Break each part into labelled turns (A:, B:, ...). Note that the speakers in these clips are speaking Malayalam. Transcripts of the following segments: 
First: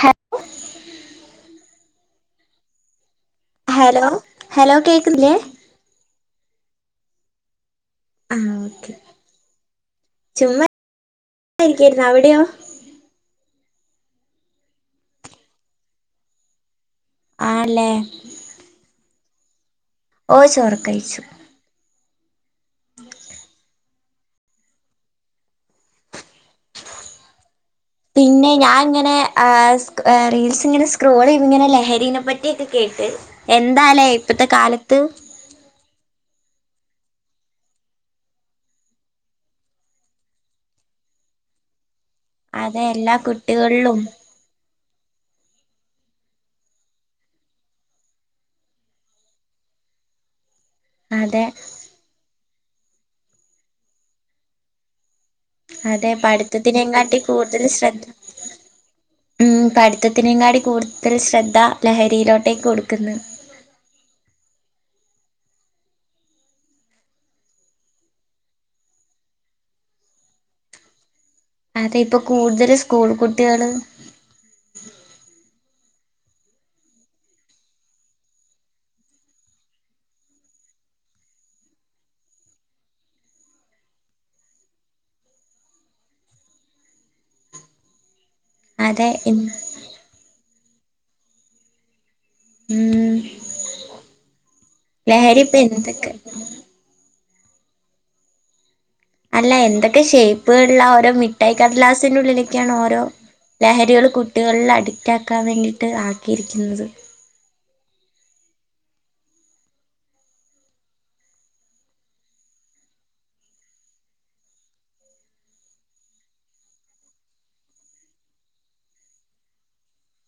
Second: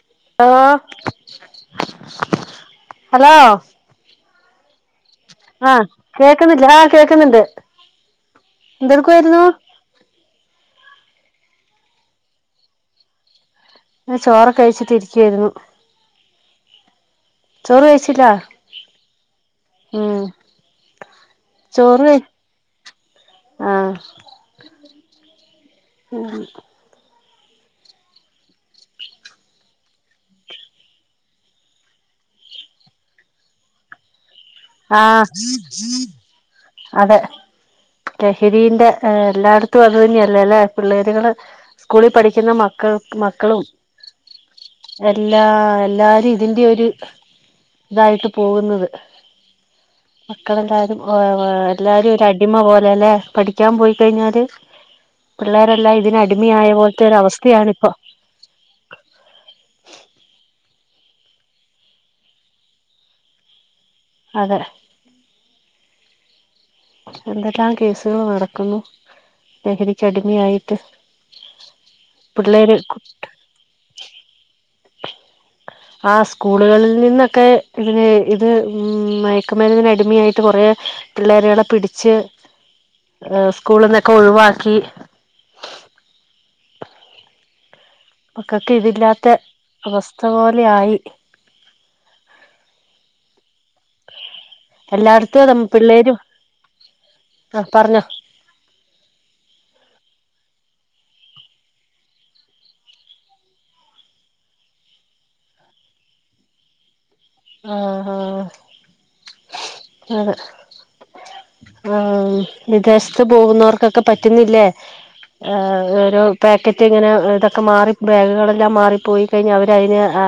A: ഹ
B: ഓ ഹലോ
A: ഹലോ ഹലോ കേക്കുന്നില്ലേ
B: കേൾക്കുന്നില്ല ആ കേക്കുന്നുണ്ട്
A: ആ ഓക്കെ
B: എന്തെടുക്കുവായിരുന്നു
A: ചുമ്മാരിക്കായിരുന്നു അവിടെയോ
B: ഞാ ചോറൊക്കെ കഴിച്ചിട്ട് ഇരിക്കയിരുന്നു
A: ആണല്ലേ
B: ചോറുകഴിച്ചില്ല
A: ഓ ചോർക്കയ്ച്ചു
B: ചോറ് വെ ആഹ് ഉം
A: പിന്നെ ഞാന് ഇങ്ങനെ ആഹ് ഏഹ് റീൽസ് ഇങ്ങനെ സ്ക്രോൾയ്യത് ഇങ്ങനെ ലഹരിനെ പറ്റിഓക്കെ കേട്ട് എന്താലേ ഇപ്പത്തെ കാലത്ത്
B: ആഹ് അതെ ലഹരിന്റെ എല്ലായിടത്തും അതുതന്നെയല്ലേ അല്ലേ പിള്ളേരികള് സ്കൂളിൽ പഠിക്ക പിന്നെ
A: അതെ
B: മക്ക
A: എല്ലാ
B: മക്കളും
A: കുട്ടികളിലും
B: എല്ലാ എല്ലാരും ഇതിന്റെ ഒരു ഇതായിട്ട് പോകുന്നത് മക്കളെല്ലാരും. ഓ
A: അതെ
B: എല്ലാരും ഒ അടിമ പോലെല്ലെ പഠിക്കാൻ പോയി കഴിഞ്ഞാല്. പിള്ളേരെല്ലാം
A: അതെ
B: ഇതിന അടിമയായ പോലത്തെ ഒര
A: പഠിത്തത്തിനെങ്കാട്ടി
B: അവസ്ഥയാണിപ്പോ.
A: പഠിത്തത്തിനകാടി കൂടുതൽ ശ്രദ്ധ ലഹരിയിലോട്ടേക്ക് കൊടുക്കുന്നു.
B: അതെ എന്തെല്ലാം കേസുകൾ നടക്കുന്നു. ലഹരിക്ക് അടിമയായിട്ട്.
A: അതെ ഇപ്പ കൂടുതൽ സ്കൂൾ കുട്ടികള്.
B: ആ സ്കൂളുകളിൽ നിന്നൊക്കെ ഇണി ഇത് ഇ മയക്ക് മരുന്നി ന് അടിമയായിട്ട്. കൊറേ പിള്ളേരോടെ പിടിച്ച് സ്കൂളിൽ നിന്നൊക്കെ ഒഴിവാക്കി. മ ക്കൊക്കെ
A: അതെ
B: ഇതില്ലാത്ത
A: ഇൻ-
B: അവസ്ഥ പോലെ ആയി.
A: ഉം ലഹരി ഇപ്പൊ
B: എല്ലായിടത്തും
A: എന്തൊക്കെ
B: പിള്ളേരും ആ പറഞ്ഞോ
A: അല്ല എന്തൊക്കെ ഷേപ്പ് കളില ഓരോ മിഠായി കടലാസിന്റെ ഉള്ളിലൊക്കെയാണ് ഓരോ ലഹരികള് കുട്ടികൾല് അഡിക്റ്റാക്കാൻ വേണ്ടിയിട്ട് ആക്കീര്ക്കുന്നത്.
B: ആഹ് ആഹ് അതെ ആഹ് വിദേശ്ത്ത് പോകുന്നവർക്കൊക്കെ പറ്റുന്നില്ലേ. ആ ഓരോ പാക്കറ്റ് ഇങ്ങനെ ഇതൊക്കെ മാറി ബാഗുകളെല്ലാം മാറിപ്പോയ്. കഴിഞ്ഞ അവരയ്ന് ആ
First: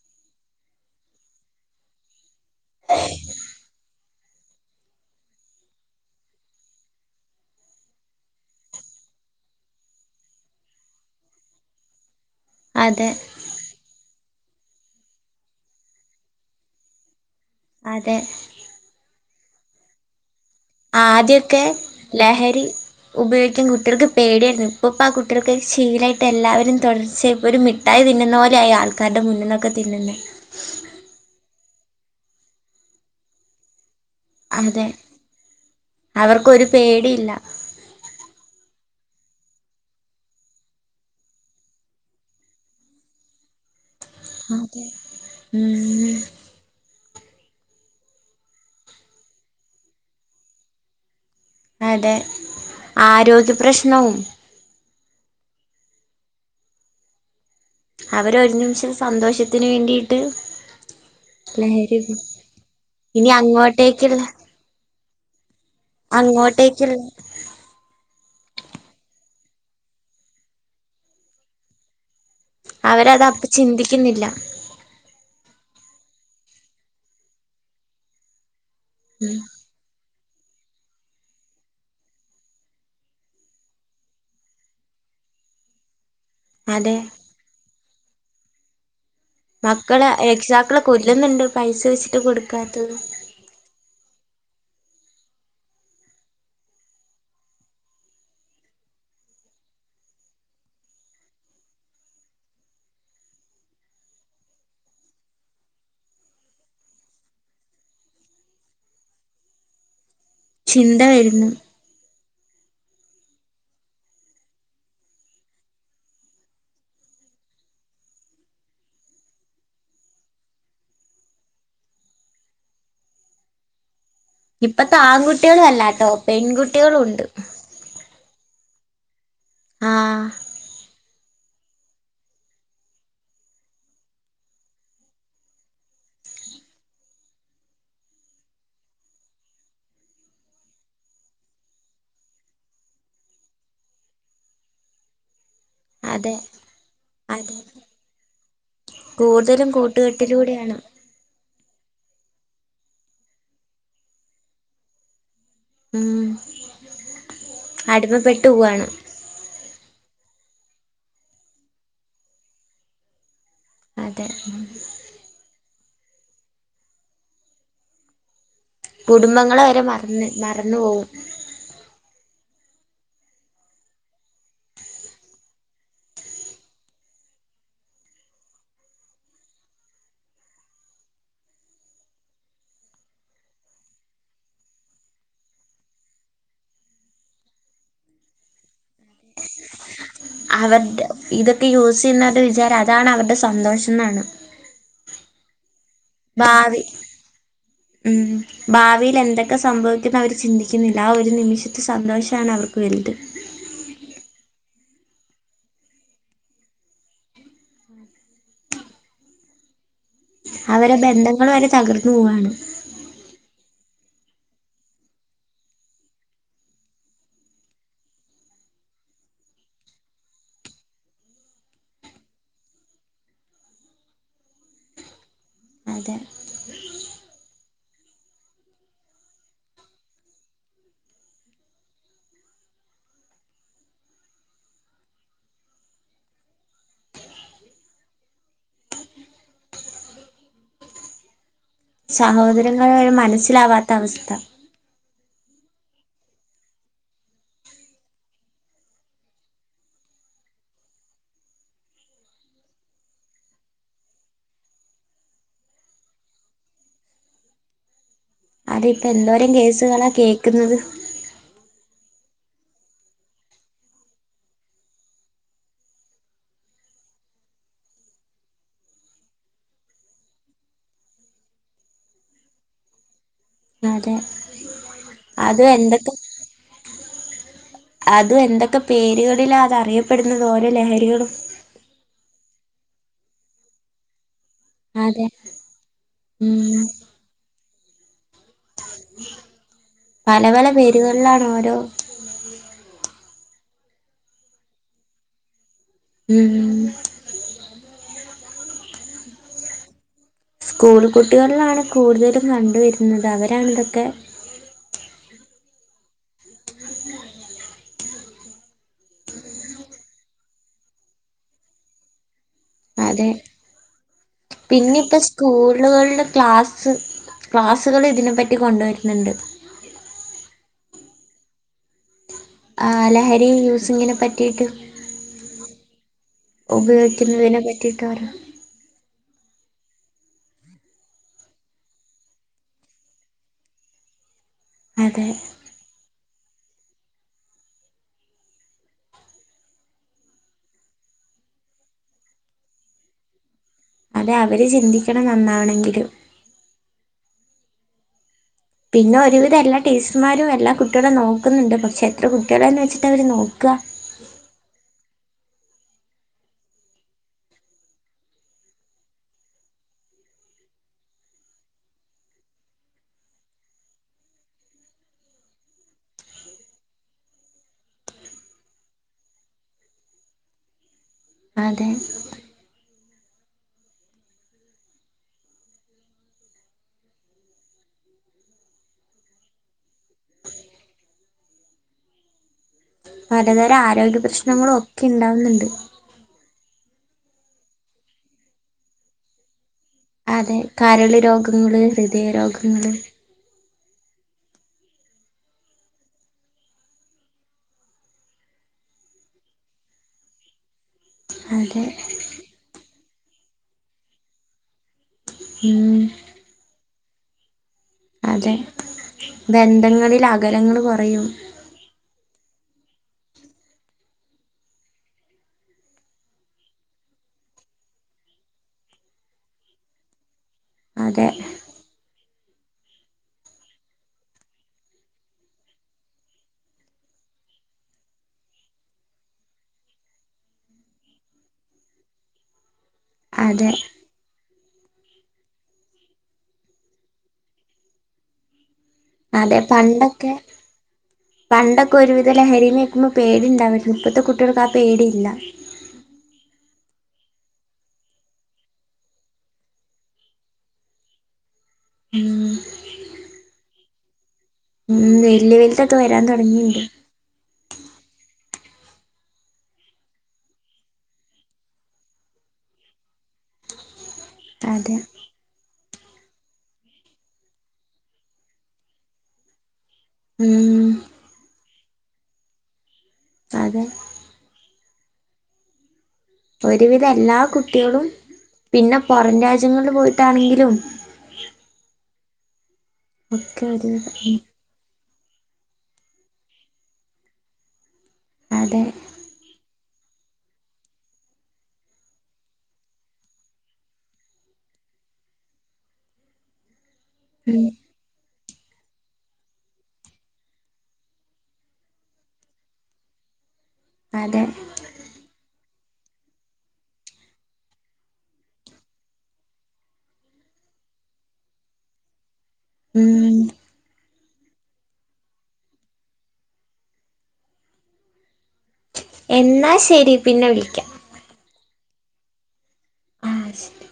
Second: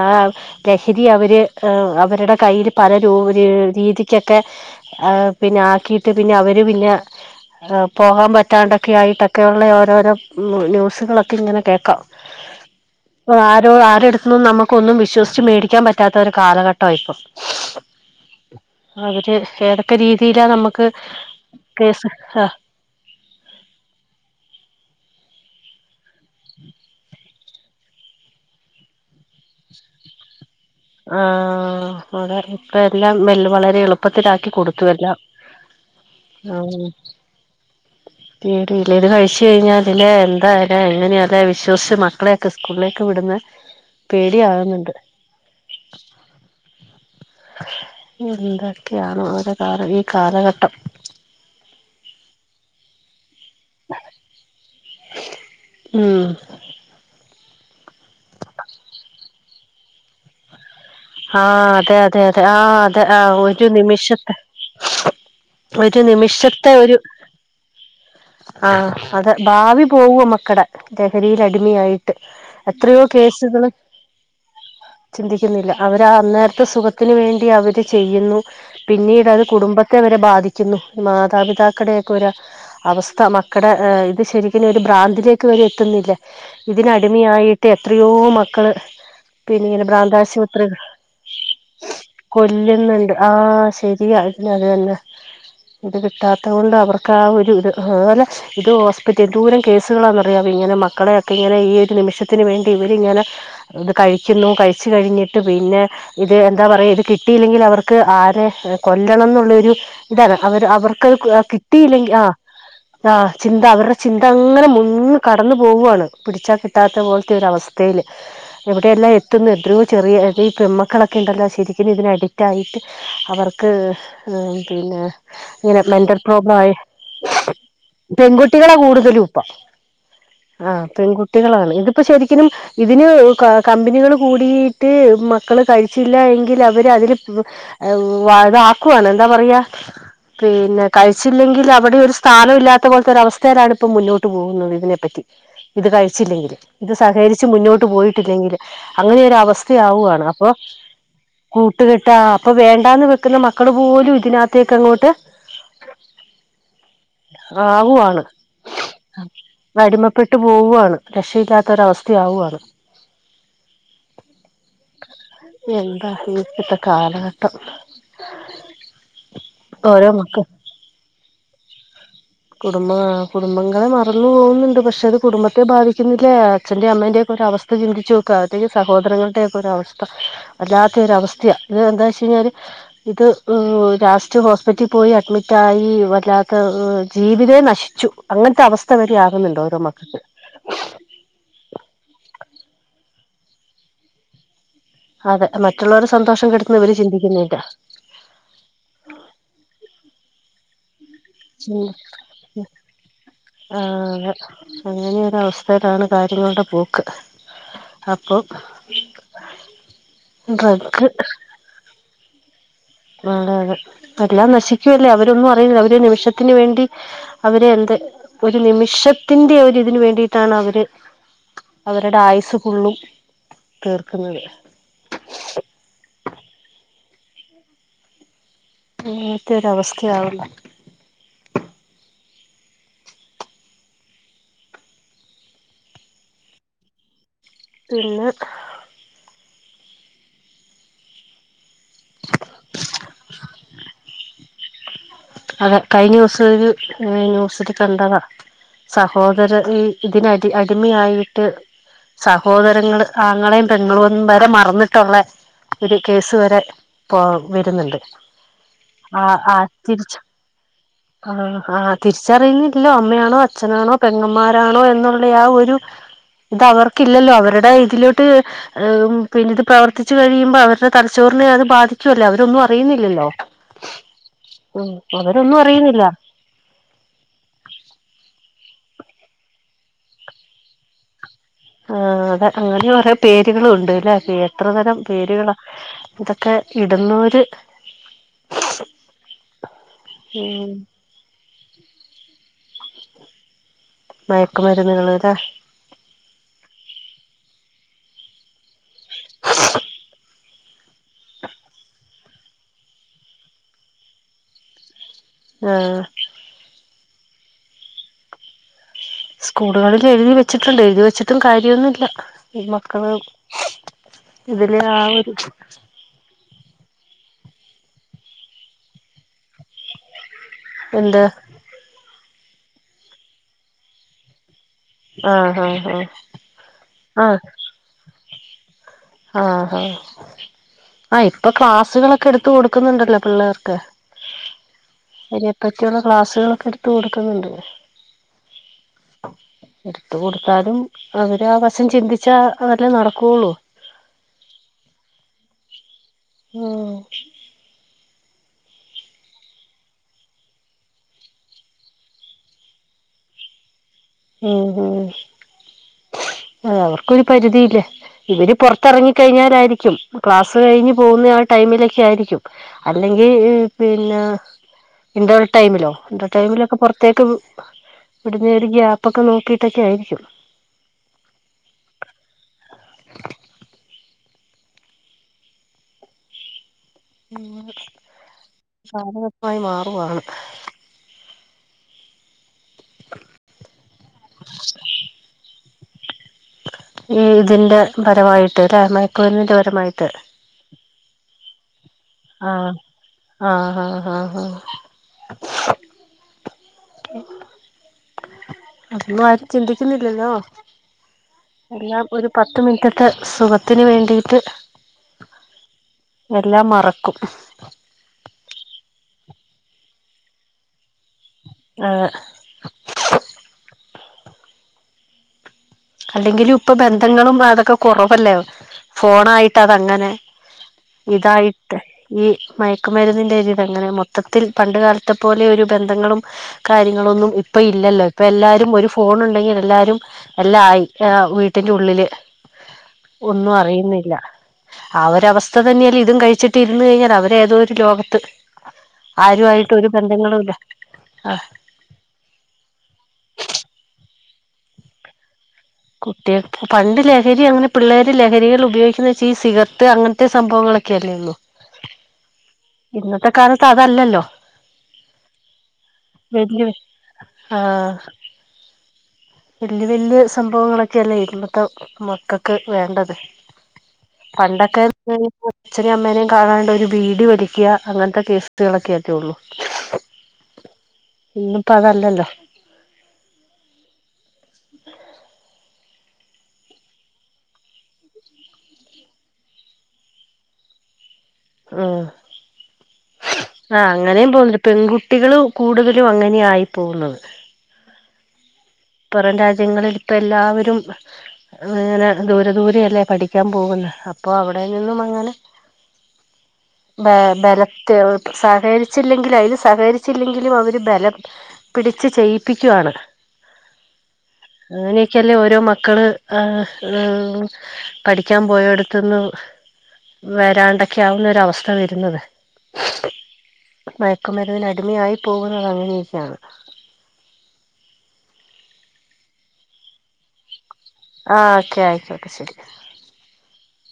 B: കഷരി അവര്. അവരുടെ കയ്യില് പല രൂ രീതിക്കെക്കെ. പിന്ന ആക്കീട്ട് പിന്ന അവര് പിന്ന പോകാൻ പറ്റാണ്ടൊക്കെ ആയിട്ടൊക്കെയ ഉുള്ള ഓരോരോ ന്യൂസുകളൊക്കെ ഇങ്ങനെ കേൾക്കാം. [inaudible]
A: അതെ
B: ആരോ ആരെട്ത്ത് നിന്നും നമുക്കൊന്നും വിശ്വസ്ച്ച് മേടിക്കാൻ പറ്റാത്തൊരു കാലഘട്ടായിപ്പം.
A: അതെ
B: അവര് ഏതൊക്കെ രീതിയിലാ നമക്ക്-
A: ആദ്യക്കെ ലഹരി. ഉപയ്ഗിക്കാൻ കുട്ടികൾക്ക് പേടിയായ്ര്ന്ന് ഇപ്പ പ്പാ കുട്ടിൾക്ക് ശീലായിട്ട് എല്ലാവരും തുടർച്ചയ് ഒരു മി- ട്ടായി തിന്നുന്ന പോലെയാ ആൾക്കാര്ടെ മുന്നിന്നൊക്കെ തിന്നുന്നേ.
B: ആഹ് അതേ ഇപ്പ എല്ലാം മെൽ വളരെ എളു- പ്പത്തിലാക്കി കൊടുത്തു
A: അതെ
B: എല്ലാം.
A: അവർക്കൊരു പേടിയില്ല
B: പേടിലേ ത് കഴ്ച്ചഴ്ഞ്ഞാല് ല്ലേ എന്താലേ ഇങ്ങനെയതാ വിശ്വസ്ച്ച് മക്കളെയൊക്കെ സ്കൂൾലേക്ക് വിടുന്ന്. പേടിയാവ്ന്നുണ്ട്.
A: ഉംഹ്
B: എന്തൊക്കെയാണോ ഓരോ കാലഈ കാലഘട്ടം.
A: അതെ ആരോഗ്യ പ്രശ്നവും.
B: ഉം
A: അവരൊര് നിമിഷം സന്തോഷത്തിന് വേണ്ടീട്ട്.
B: ആഹ് അതെ അതെ അതെ ആഹ് അതെ ആ
A: ഇനി
B: ഒരു
A: അങ്ങോട്ടേക്കുള്ള
B: നിമിഷത്തെ ഒരു നിമിഷത്തെ
A: അങ്ങോട്ടേക്കുള്ള
B: ഒരു. ആ അത് ഭാവി പോവും മക്കടെ ലഹരീല് അടിമയായി- ട്ട് എത്രയോ
A: അവരത് അപ്പ
B: കേസുകള്.
A: ചിന്തിക്കുന്നില്ല
B: ചിന്തിക്കുന്നില്ല അവരാ അന്നേര്ത്തെ സുഖത്തിന് വേണ്ടി അവര് ചെയ്യുന്നു. പിന്നീട്
A: ഉം
B: അത് കുടുംബത്തെ വരെ ബാധിക്കുന്നു. മാതാപിതാക്കടൊക്കെ ഒരാ- വസ്ഥ മക്കടെ ഇത് ശരിക്കിനും ഭ്രാന്തിലേക്ക് വരെ എത്തുന്നില്ലേ.
A: അതെ
B: ഇതിനടിമയായിട്ട് എത്രയോ മക്കള് പിന്നെ ങ്ങനെ ഭ്രാന്താശുപത്-
A: പിതാക്കളെ കൊല്ലുന്നുണ്ട് പൈസോയ്ച്ചിട്ട് കൊടുക്കാത്തത്.
B: ആഹ് ശരിയാ [unintelligible] അത് തന്ന ഇത് കിട്ടാത്തഹ് കൊണ്ടാ അവർക്കാ ഒരു ഇത് അത്പോലെ ഇത് ഹോസ്പിറ്റൽ എന്തോരം കേസുകളാന്നറിയാവോ ഇങ്ങനെ മക്കളെയെക്കെ ഇങ്ങനെ ഈ ഒരു നിമിഷത്തിന് വേണ്ടി ഇവരിങ്ങനെ ഇത് കഴിക്കുന്നു കഴിച്ചു കഴിഞ്ഞിട്ട് പിന്നെ ഇത് എന്താ പറയ ഇത് കിട്ടിയില്ലെങ്കിൽ അവർക്ക് ആരെ കൊല്ലണം ന്നുള്ളൊരു ഇതതാ അവര്
A: ചിന്ത
B: അവർക്ക്
A: വരുന്നു
B: കിട്ടിയില്ലെങ്കി ആഹ് ആഹ് ചിന്ത അവർടെ ചിന്ത അങ്ങനെ മുന്ന് കടന്നു പോവ്വാണ് പിടിച്ചാ കി ട്ടാത്ത പോൽത്തെ ഒരവസ്ഥേല് എവിടെയെല്ലാം എത്തുന്ന് എദ്രോ ചെറിയ ഈ പെമ്മക്കളൊക്കെ ണ്ടല്ലോ ശരിക്കും ഇതിനഡിക്റ്റായിട്ട് അവർക്ക് ഇഹ്
A: ഇപ്പത്തെ
B: പിന്നെ
A: ആൺകുട്ടികളും
B: ഇങ്ങനെ
A: അല്ലാട്ടോ
B: മെന്റൽ പ്രോബ്ലം ആയി.
A: പെൺകുട്ടികളും ഉണ്ട്
B: പെൺകുട്ടികളാ കൂടുതലു ഇപ്പൊ
A: ആഹ്
B: ആഹ് പെൺകു ട്ടികളാണ് ഇതിപ്പോ ശരിക്കിനും ഇതിന് കമ്പനികള് കൂടീ ട്ട് മക്കള് കഴിച്ചില്ലാ എങ്കിൽ അവര് അതില് പ് എഹ് വ ഇതാക്കുവാണ് എന്താ പറയാ പിന്നെ കഴിച്ചില്ലെങ്കിൽ അവിടെ ഒരു സ്ഥാനം ഇല്ലാത്ത പോലത്തരവസ്ഥയിലാണ് ഇപ്പോ മുന്നോട്ട് പോകുന്നത് ഇതിനെപ്പറ്റി. ഇത്
A: അതെ
B: കഴിച്ചില്ലെങ്കില്. ഇത് സഹകരിച്ച്
A: അതെ
B: മുന്നോട്ട് പോയിട്ടില്ലെങ്കില് അങ്ങനെരവസ്ഥ
A: കൂടുതലും
B: സ്ഥയാവുവാണ് അപ്പൊ
A: കൂട്ടുകെട്ടിലൂടെയാണ്
B: കൂട്ട്കെട്ടാ അപ്പൊ വേണ്ടാന്ന് വെക്കുന്ന മക്കള് പോലും ഇതിനകത്തേക്കങ്ങോട്ട്
A: ഉം അടിമപ്പെട്ടുവ്വാണ്
B: അഹ് പ്പൊ അടിമപ്പെട്ട് പോവ്വാണ് രക്ഷയില്ലാത്ത ഒരവസ്ഥയാവുവാണ്
A: അതെ ഉം
B: എന്താ ഈ ഇപ്പത്തെ കാലഘട്ടം
A: കുടുംബങ്ങളെ വരെ
B: ഓരോ
A: മറന്ന്
B: മക്കൾ
A: മറന്നു പോവും
B: കുടുംബ ആഹ് കുടുംബങ്ങളെ മറന്നു പോവ്ന്നുണ്ട് പഷെ അത് കുടുംബത്തെ ബാധിക്കുന്നില്ലേ അച്ഛന്റെ അമ്മന്റേം ഒക്കൊരവസ്ഥ. സ്ഥ ചിന്തിച്ചു നോക്ക് അവര്ടേ ഈ സഹോദരങ്ങൾടെ ഒക്കൊരവസ്ഥ. വല്ലാത്ത ഒരവസ്ഥയ ത് ന്താച്ചയ്ഞ്ഞാല് ഇത് ലാസ്റ്റ് ഹോസ്പിറ്റി പോയി അഡ്മിറ്റായി വല്ലാത്ത ഹ് ജീവിതേ നശിച്ചു അങ്ങൻത്തെ അവസ്ഥ വരെയാകുന്നുണ്ട് ഓരോ മക്കൾക്ക്
A: അവര്ടെ ഇതൊക്കെ യൂസ് ചെയ്യ്ന്നവരുടെ വിചാരം അതാണ് അവരുടെ സന്തോഷം ന്നാണ്
B: അതെ മറ്റുള്ളവര്ടെ സന്തോഷം കെടുത്ത്ന്ന്
A: ഭാവി
B: ഇവര് ചിന്തിക്കുന്നില്ല
A: ഉം ഭാവിയില് എന്തൊക്കെ സംഭവിക്കുംന്നവര് ചിന്തിക് ക്കിന്നില്ല ആ ഒരു നിമിഷത്തെ
B: ഉം
A: സന്തോഷാണ് അവർക്ക് വെല്ത്
B: ആഹ് അതെ അങ്ങനെയൊരവസ്ഥയിലാണ് കാര്യങ്ങളുടെ പോക്ക് അപ്പൊ ഡ്രഗ്
A: അവരെ ബന്ധങ്ങള് വരെ തകർന്ന് പോവാണ്
B: ആഹ് അതെ അതെ എല്ലാം നശിക്കുവല്ലേ അവരൊന്നും അറിയൂല അവര് ഒരു നിമിഷത്തിന് വേണ്ടി അവര് എന്ത് ഒരു നിമിഷത്തിന്റെ ഒരിതിന് വേണ്ടിയിട്ടാണ് അവര് അവരുടെ ആയുസ് ഫുള്ളും തീർക്കുന്നത്
A: അതെ
B: അങ്ങെൻത്തെ ഒരവസ്ഥയാവുന്നെ പിന്നെ
A: സഹോദരങ്ങളെ വരെ മനസ്സിലാവാത്ത അവസ്ഥ
B: അതെ കഴിഞ്ഞൂസം ഒര് ന്യൂസില് കണ്ടതാ സഹോദര ഈ ഇതിനടി അടിമയായിട്ട് സഹോദരങ്ങള് ആങ്ങളേം പെങ്ങളുന്ന് വരെ മറന്നിട്ടുള്ള ഒരു കേസ് വരെ പ്പൊ വര്ന്ന്ണ്ട്
A: അതെ ഇപ്പന്തോരം കേസുകളാ കേക്ക്ന്നത്
B: ആഹ് ആഹ് തിരിച്ചറിയുന്നില്ല അമ്മയാണോ അച്ഛനാണോ, പെങ്ങമ്മാരാണോ എന്നുള്ള ആ ഒരു ഇതവർക്കില്ലല്ലോ അവരുടെ ഇതിലോട്ട് ഏമ് പിന്നിത് പ്രവർത്തിച്ചു കഴിയുമ്പോ അവർടെ തലച്ചോറിനെ അത് ബാധിച്ചുവല്ലേ അവരൊന്നും അറിയുന്നില്ലല്ലോ.
A: അതെ
B: ഉം അവരൊന്നും
A: അത്
B: അറിയുന്നില്ല
A: എന്തൊക്കെ അതും എന്തൊക്കെ പേര്കളിലാ അതറിയപ്പെടുന്നത് ഓരോ ലഹരികളും
B: ആഹ് അതെ അങ്ങനൊറെ പേര്കളും ഉണ്ട് ലെ പേ എത്രതരം
A: അതെ
B: പേരുകളാ ഇതൊക്കെ
A: ഉം
B: ഇടുന്നോര്
A: പല പല
B: ഉം
A: പേരുകളിലാണോരോ
B: മയക്കുമരുന്നുകള് ലെ
A: ഉം
B: [inaudible]
A: സ്കൂൾ കുട്ടികളിലാണ് കൂടുതലും കണ്ട് വരുന്നത് അവരാണിതൊക്കെ
B: ആഹ് സ്കൂളുകളില് എഴ്തി വെച്ചിട്ടുണ്ട് എഴുതി വെച്ചിട്ടും കാര്യോന്നുല്ല.
A: അതെ
B: ഇതില് ആ
A: പിന്നിപ്പ
B: ഒരു
A: സ്കൂളുകളില് ക്ലാസ് സ് ക്ലാസ്സുകൾ ഇതിനെപ്പറ്റി കൊണ്ടുവരുന്നുണ്ട്.
B: എന്ത്‌?
A: ആ ലഹരി യൂസിങ്ങിനെ പറ്റിയിട്ട്
B: ആഹ് ഹ ഹ
A: ഉപയോഗിക്കുന്നതിനെ പറ്റിയിട്ട് ഓരോ
B: ആഹ് ഹാ ആഹ് ഇപ്പൊ ക്ലാസ്സുകളൊക്കെ എടുത്ത് കൊടുക്കുന്നുണ്ടല്ലോ പിള്ളേർക്ക്.
A: അതെ
B: അതിനെപ്പറ്റിയുള്ള ക്ലാസ്സുകളൊക്കെ എടുത്ത് കൊടുക്കുന്നുണ്ട്. എടുത്ത് കൊടുത്താലും അവര് ആ വശം ചിന്തിച്ചാലല്ലേ നടക്കുള്ളൂ.
A: അതെ അവര് ചിന്തിക്കണം നന്നാവണെങ്കില്
B: ഉം
A: പിന്നെ ഒരുവിധം എല്ലാ ടീച്ചർമാരും എല്ലാ കുട്ടികളേം നോക്കുന്നുണ്ട് പക്ഷേ എത്ര കുട്ടികളെന്ന് വെച്ചിട്ടാ അവര് നോക്കാ.
B: ഉം ഉ അതാവർക്കൊരു പരിധിയില്ലേ ഇവര് പുറത്തിറങ്ങി കഴിഞ്ഞാലായിരിക്കും ക്ലാസ്സ് കഴിഞ്ഞ് പോകുന്ന ആ ടൈമിലൊക്കെ ആയിരിക്കും. അല്ലെങ്കി പിന്നെ ഇന്റർ ടൈമിലോ ഇന്റർടൈമിലൊക്കെ പുറത്തേക്ക് വിടുന്ന ഒര് ഗ്യാപ്പ് പ്പൊക്കെ നോക്കിയിട്ടൊക്കെയായിരിക്കും.
A: അതെ
B: കാലഘട്ടമായി മാറുവാണ്
A: പലതരം ആരോഗ്യ പ്രശ്നങ്ങളൊക്കെ ഇണ്ടാവുന്നുണ്ട്.
B: ഈ ഇതിന്റെ പരമായിട്ട് ല്ലെ മയക്ക്മരുന്നിന്റെ പരമായിട്ട്
A: അതെ കരള് രോഗങ്ങള് ഹൃദയ
B: ആഹ്
A: രോഗങ്ങള്
B: ആഹ് ഹാ ഹാ ഹാ ഹാ അതൊന്നും ആരും ചിന്തിക്കുന്നില്ലല്ലോ.
A: അതെ
B: എല്ലാം ഒരു പത്ത് മിനിറ്റത്തെ സുഖത്തിന് വേണ്ടിയിട്ട്
A: ഉം
B: എല്ലാം മറക്കും
A: അതെ ബന്ധങ്ങളില് അകലങ്ങള് കുറയും
B: അതെ അല്ലെങ്കിലു ഇപ്പൊ ബന്ധങ്ങളും അതൊക്കെ കുറവല്ലേ ഫോണായിട്ട് അതങ്ങനെ
A: അതെ
B: ഇതായി ട്ട് ഈ മയക്കുമരുന്നിന്റെ ഒരിതങ്ങനെ മൊത്തത്തിൽ പണ്ട് കാലത്തെ പോലെ ഒരു ബന്ധങ്ങളും കാര്യങ്ങളൊന്നും ഇപ്പ ഇല്ലല്ലോ ഇപ്പൊ എല്ലാരും ഒരു ഫോൺ ഉണ്ടെങ്കി എല്ലാരും എല്ലാം ആയി ആ വീട്ടിന്റെ ഉള്ളില് ഒന്നും
A: അതെ
B: അറിയുന്നില്ല ആ ഒരുവസ്ഥ തന്നെയല്ലേ ഇതും കഴിച്ചിട്ട് ഇര്ന്ന് കഴിഞ്ഞാല് അവരേതോ ഒരു ലോകത്ത്. ആരു
A: അതെ
B: ആയിട്ട് ഒരു ബന്ധങ്ങളും ഇല്ല ആഹ്
A: ഒരുവിധം ലഹരിന്ന് കേക്കുമ്പോ പേടി ഇണ്ടാവായിരുന്നു ഇപ്പോഴത്തെ കുട്ടികൾക്ക് ആ പേടില്ല.
B: കുട്ടികൾ പണ്ട് ലഹരി അങ്ങനെ പിള്ളേടെ ലഹരികൾ ഉപയോഗിക്കുന്ന വെച്ചാ ഈ സിഗർത്ത് അങ്ങനത്തെ സംഭവങ്ങളൊക്കെ ല്ലേള്ള
A: ഉം
B: ഇന്നത്തെ കാലത്ത് അതല്ലല്ലോ
A: ഉ വലിയ വലത്തൊക്കെ വരാൻ തുടങ്ങിയിുണ്ട്
B: ആഹ വല് വല്യ സംഭവങ്ങളൊക്കെയല്ലേ ഇന്നത്തെ മക്കൾക്ക് വേണ്ടത് പണ്ടൊക്കെ
A: അതെ
B: അച്ഛനയും അമ്മേനേയും കാണാണ്ട ഒരു വീഡ വലിക്കുക അങ്ങനത്തെ കേസുകളൊക്കെ ആറ്റേള്ളു
A: ഉം
B: ഇന്നും പ അതല്ലല്ലോ
A: അതെ ഒരുവിധ എല്ലാ കുട്ടികളും പിന്നെ പുറം രാജ്യങ്ങളിൽ പോയിട്ടാണെങ്കിലും ഒക്കെ
B: ആ
A: ഒരുവിധം
B: അങ്ങനെയും
A: ഉം
B: പോന്നുണ്ട് പെൺകുട്ടികൾ കൂടുതലും അങ്ങനെയയി പോകുന്നത്
A: അതെ
B: പ്പുറം രാജ്യങ്ങളിൽ ഇപ്പ എല്ലാവരും അങ്ങനെ ദൂരെ ദൂര അല്ലേ പഠിക്കാൻ പോകുന്നു അപ്പൊ അവിടെ നിന്നും അങ്ങനെ വ
A: ഉം
B: ബലത്തെ സഹകരിച്ചില്ലെങ്കില അതിന് സഹകരിച്ചില്ലെങ്കിലും അവര് ബലം പിടിച്ച് ചെയ്യിപ്പിക്കുവയാണ്
A: അതെ
B: അങ്ങനെയൊക്കല്ലേ ഓരോ മക്കള് പഠിക്കാൻ പോയോടുത്ത്ന്ന് വരാണ്ടൊക്കെ ആവുന്നൊരവസ്ഥ വരുന്നത്
A: ഉം
B: മയക്കുമരുന്നിന് അടിമയായി പോകുന്നുന്നത് അങ്ങനെയൊക്കെയാണ്
A: എന്നാൽ ശരി പിന്നെ വിളിക്കാം
B: ആ ഓക്കെ ആയിക്കോട്ടെ ഓക്കെ ശരി
A: ആ ശരി